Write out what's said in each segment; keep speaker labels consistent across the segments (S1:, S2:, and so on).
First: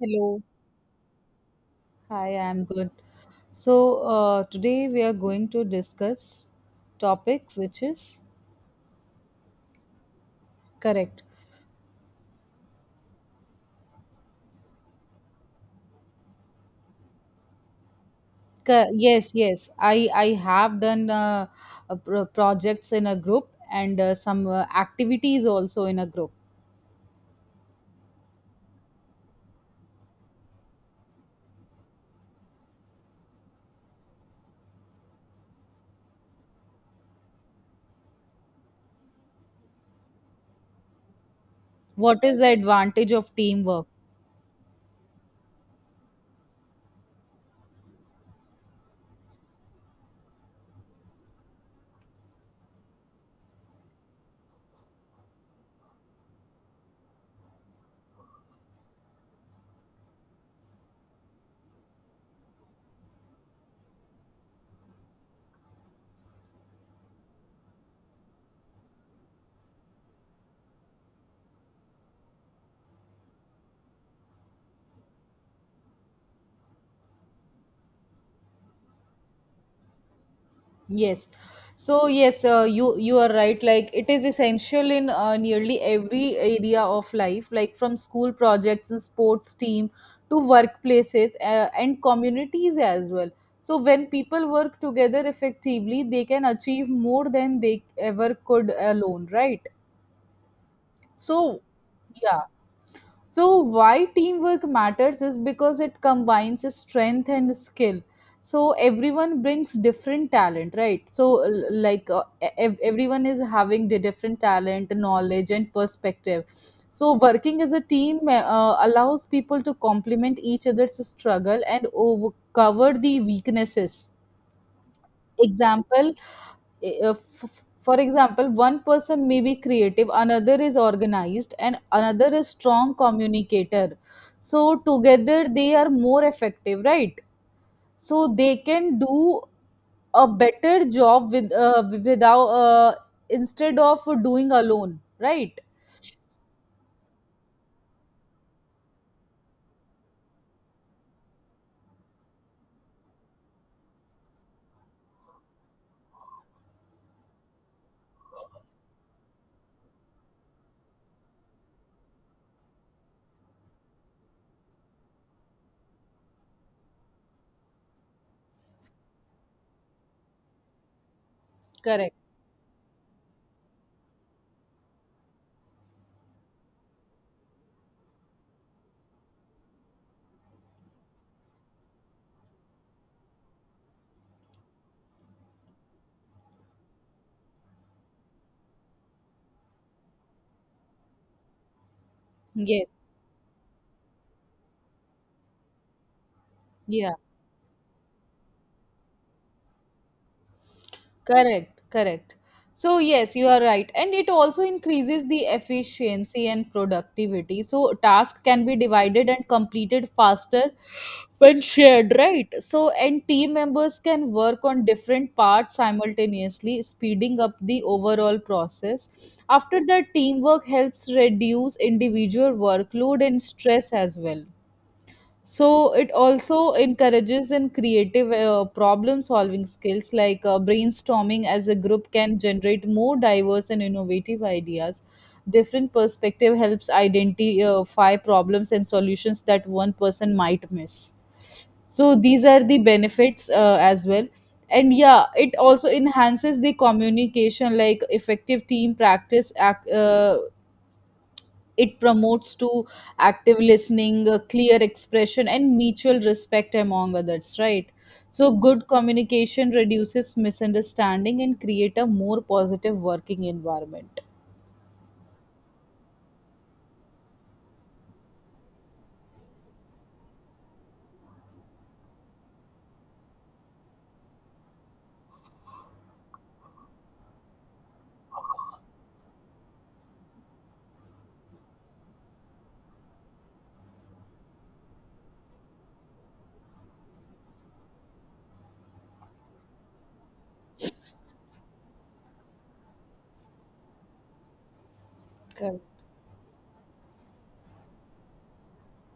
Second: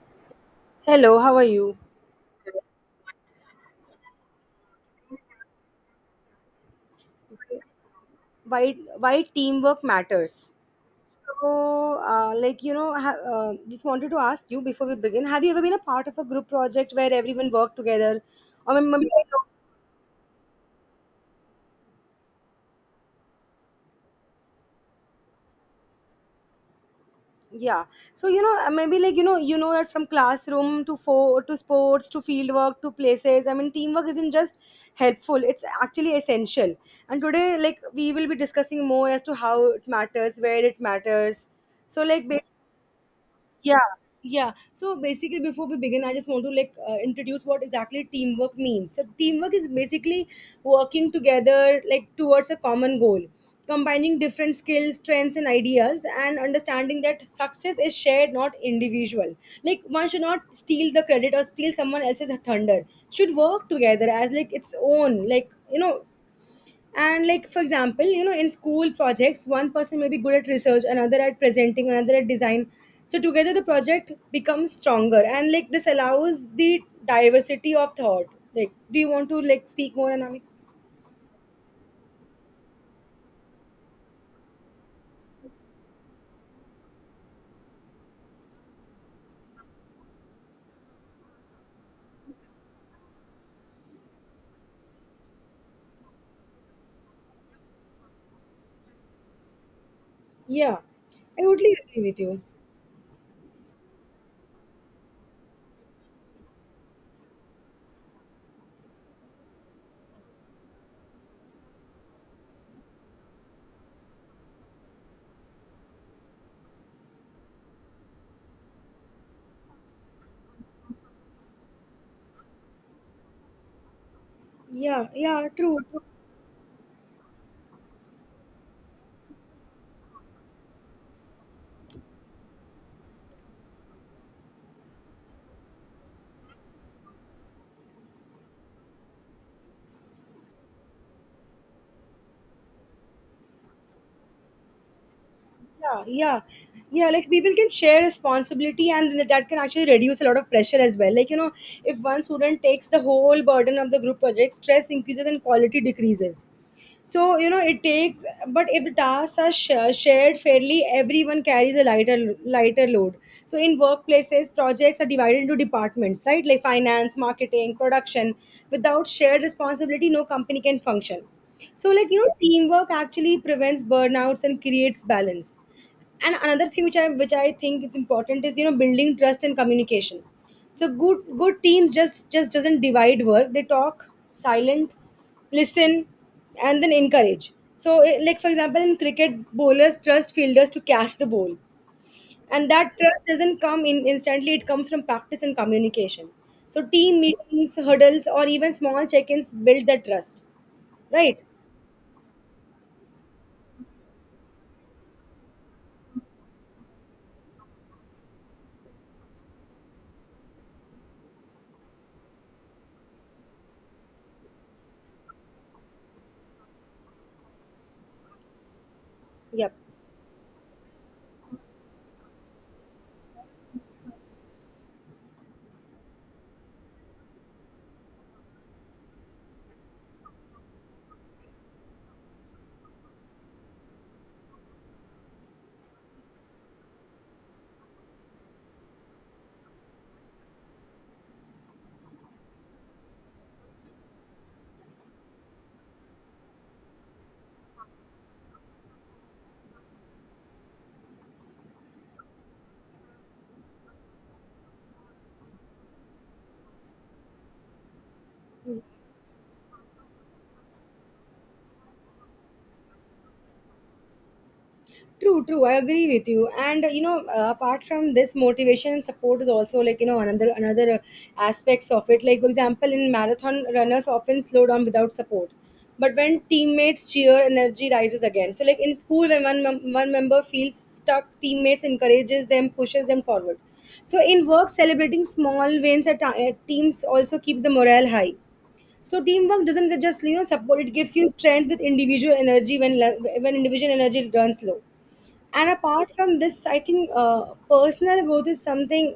S1: Hello.
S2: Hello, how are you?
S1: Hi, I'm good. So, Today we are going to discuss topic which is
S2: Why teamwork matters?
S1: correct.
S2: So, just wanted to ask you before we begin. Have you ever been a part of a group project where everyone worked together, or maybe
S1: Yes, yes. I have done projects in a group and some activities also in a group.
S2: yeah? So you know, maybe you know that from classroom to to sports to field work to places. I mean, teamwork isn't just helpful; it's actually essential. And today, like we will be discussing more as to how it matters, where it matters. So,
S1: What
S2: like
S1: is the advantage of teamwork?
S2: yeah, yeah. So basically, before we begin, I just want to like introduce what exactly teamwork means. So teamwork is basically working together like towards a common goal, combining different skills, strengths, and ideas, and understanding that success is shared, not individual. Like one should not steal the credit or steal someone else's thunder. Should work together as like its own, like you know. And like for example you know, in school projects one person may be good at research, another at presenting, another at design, so together the project becomes stronger, and like this allows the diversity of thought. Like do you want to like speak more? And
S1: Yes. So yes, you are right. Like it is essential in nearly every area of life, like from school projects and sports team to workplaces and communities as well. So when people work together effectively, they can achieve more than they ever could alone, right?
S2: yeah, I
S1: So
S2: totally agree with you.
S1: yeah, so why teamwork matters is because it combines strength and skill. So, everyone brings different talent, right? So, everyone is having the different talent, knowledge, and perspective. So, working as a team allows people to complement each other's struggle and cover the weaknesses.
S2: Yeah, yeah, true.
S1: Example for example, one person may be creative, another is organized, and another is strong communicator, so together they are more effective, right? So they can do a better job with without instead of doing alone, right?
S2: Yeah, yeah, yeah, like people can share responsibility and that can actually reduce a lot of pressure as well, like you know. If one student takes the whole burden of the group project, stress increases and quality decreases. So you know, it takes, but if the tasks are shared fairly, everyone carries a lighter load. So in workplaces, projects are divided into departments, right? Like finance, marketing, production. Without shared responsibility, no company can function. So like
S1: Correct.
S2: you know, teamwork actually prevents burnouts and creates balance. And another thing which I think is important is you know, building trust and communication. So good teams just doesn't divide work, they talk silent, listen, and then encourage. So like for example, in cricket, bowlers trust fielders to catch the ball, and
S1: Yes.
S2: that trust doesn't come in instantly, it comes from practice and communication. So
S1: Yeah.
S2: team meetings, hurdles, or even small check-ins build that trust, right?
S1: Correct, correct. So, yes, you are right. And it also increases the efficiency and productivity. So, task can be divided and completed faster when shared, right? So, and team members can work on different parts simultaneously, speeding up the overall process.
S2: Yep.
S1: After that, teamwork helps reduce individual workload and stress as well. So it also encourages in creative problem solving skills, like brainstorming as a group can generate more diverse and innovative ideas. Different perspective helps identify problems and solutions that one person might miss. So these are the benefits as well. And yeah, it also enhances the communication, like effective team practice it promotes to active listening, clear expression, and mutual respect among others, right? So good communication reduces misunderstanding and create a more positive working environment.
S2: True, true. I agree with you. And you know, apart from this, motivation and support is also like you know, another aspects of it. Like for example, in marathon, runners often slow down without support, but when teammates cheer, energy rises again. So like in school, when one member feels stuck, teammates encourages them, pushes them forward. So in work, celebrating small wins at teams also keeps the morale high. So teamwork doesn't just you know support; it gives you strength with individual energy when individual energy runs low. And
S1: Correct.
S2: apart from this, I think personal growth is something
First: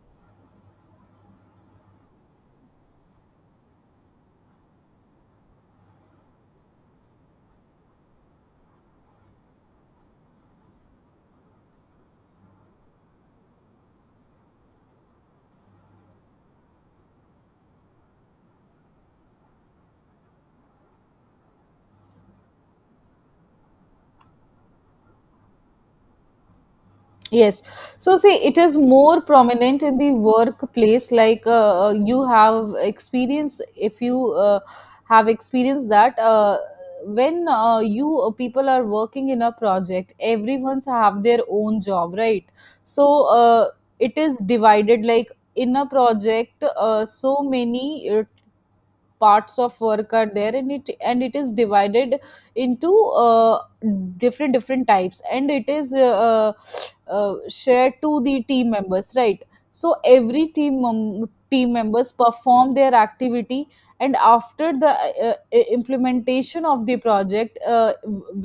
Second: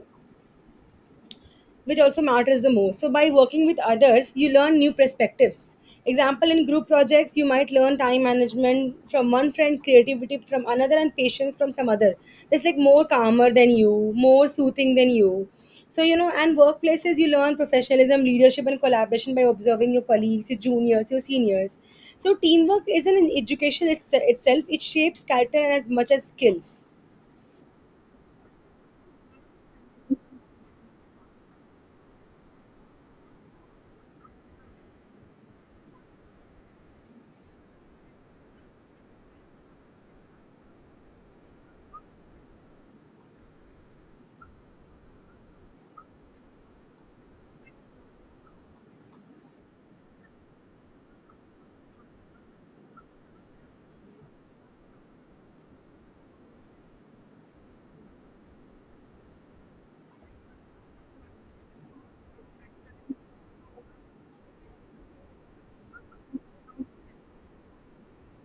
S2: which also matters the most. So by working with others, you learn new perspectives. Example, in group projects you might learn time management from one friend, creativity from another, and patience from some other. That's like more calmer than you, more soothing than you. So you know, and workplaces, you learn professionalism, leadership, and collaboration by observing your colleagues, your juniors, your seniors. So teamwork isn't an education, itself it shapes character as much as skills.
S1: Yes. So, see, it is more prominent in the workplace. Like you have experience, if you have experienced that, when you people are working in a project, everyone's have their own job, right? So, it is divided like in a project, so many parts of work are there, and it is divided into uh, different different types, and it is shared to the team members, right? So every team members perform their activity, and after the implementation of the project,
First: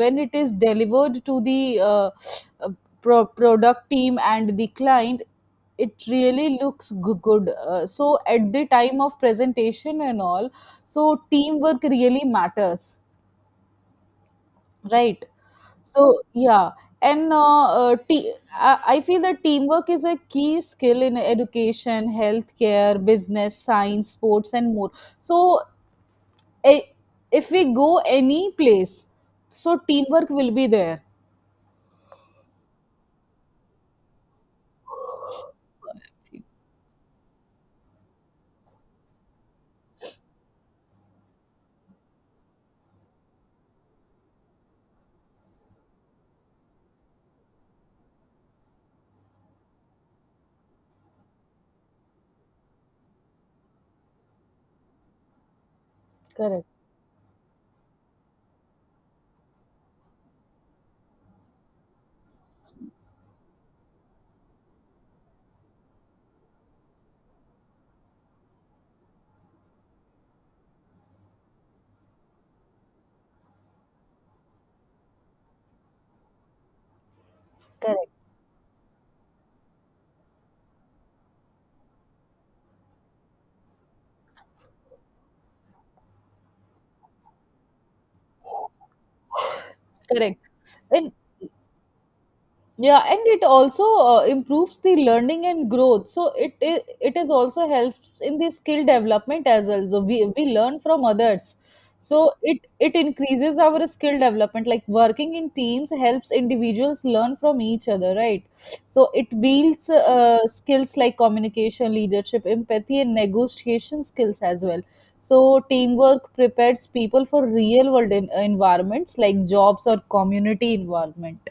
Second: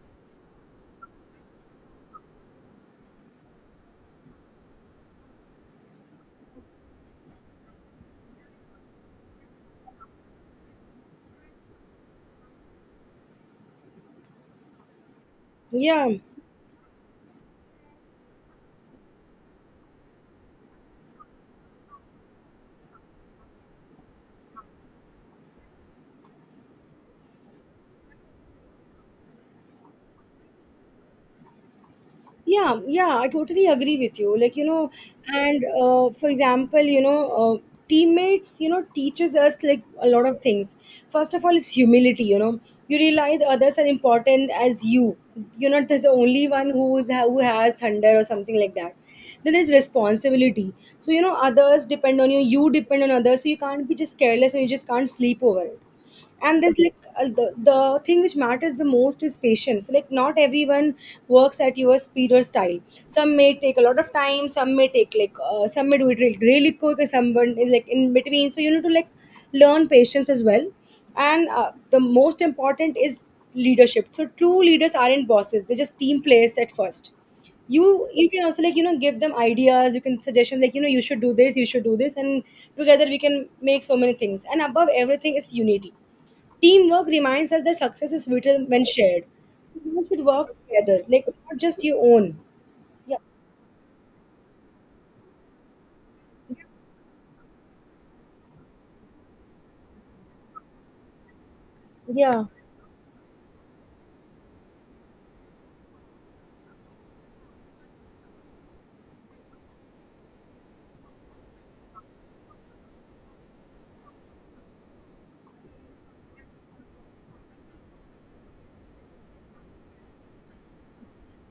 S1: when it is delivered to the uh, product team and the client, it really looks good, so at the time of presentation and all. So teamwork really matters, right?
S2: Yeah.
S1: So yeah, and I feel that teamwork is a key skill in education, healthcare, business, science, sports, and more. So i- if we go any place, so teamwork will be there.
S2: Yeah. Yeah, I totally agree with you, like you know. And for example you know, teammates you know teaches us like a lot of things. First of all, it's humility, you know. You realize others are important as you, you're not just the only one who's who has thunder or something like that. Then there's responsibility. So you know, others depend on you, you depend on others, so you can't be just careless and you just can't sleep over it. And
S1: Correct.
S2: there's like the thing which matters the most is patience. Like not everyone works at your speed or style. Some may take a lot of time, some may take like some may do it really, really quick, and someone is like in between, so you need to like learn patience as well. And the most important is leadership. So true leaders aren't bosses, they're just team players at first. you
S1: Correct.
S2: you can also like you know give them ideas, you can suggestions, like you know, you should do this, you should do this, and together we can make so many things. And above everything is unity. Teamwork reminds us that success is sweeter when shared. You should
S1: Correct.
S2: work together,
S1: And
S2: like not just your own.
S1: yeah,
S2: Yeah.
S1: and it also improves the learning and growth, so it it is also helps in the skill development as well, so we learn from others, so
S2: Yeah.
S1: it increases our skill development. Like working in teams helps individuals learn from each other, right? So it builds skills like communication, leadership, empathy, and negotiation skills as well. So teamwork prepares people for real world environments like jobs or community involvement.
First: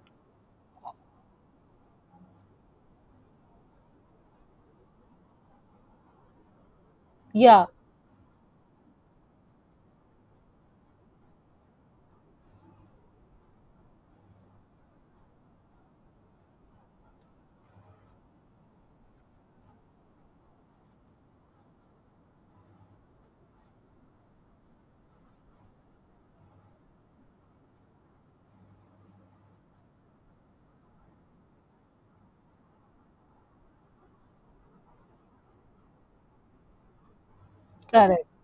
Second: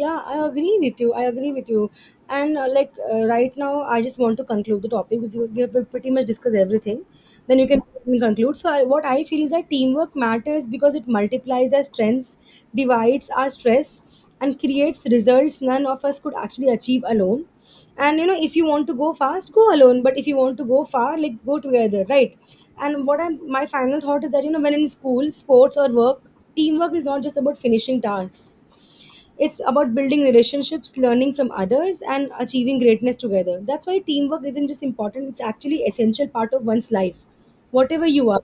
S2: Yeah, I agree with you, I agree with you. And right now I just want to conclude the topic because we have pretty much discussed everything, then you
S1: Yeah.
S2: can conclude. So what I feel is that teamwork matters because it multiplies our strengths, divides our stress, and creates results none of us could actually achieve alone. And you know, if you want to go fast, go alone, but if you want to go far, like go together, right? And what I'm my final thought is that you know, when in school, sports, or work, teamwork is not just about finishing tasks, it's about building relationships, learning from others, and achieving greatness together. That's why teamwork isn't just important; it's actually essential part of one's life, whatever you
S1: Correct.
S2: are.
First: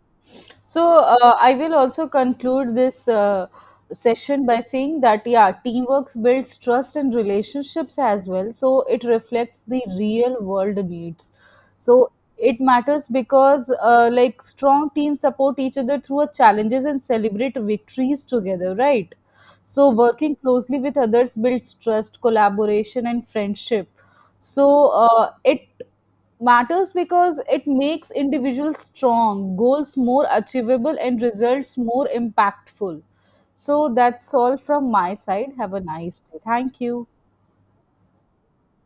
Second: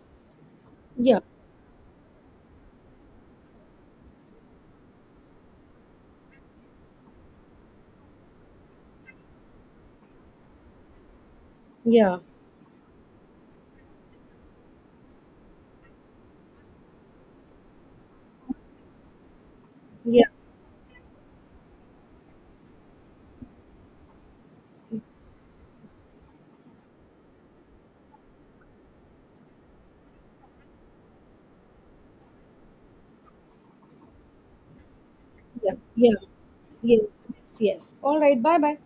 S1: So
S2: Yeah,
S1: I will also conclude this session by saying that yeah, teamwork builds trust and relationships as well. So it reflects the real world needs. So
S2: yeah,
S1: it matters because like strong teams support each other through our challenges and celebrate victories together, right? So
S2: yeah,
S1: working closely with others builds trust, collaboration, and friendship. So it matters because it makes individuals strong, goals more achievable, and results more impactful. So that's all from my side.
S2: yeah,
S1: Have a
S2: yeah.
S1: nice day. Thank you.
S2: Yes, yes, yes. All right. Bye, bye.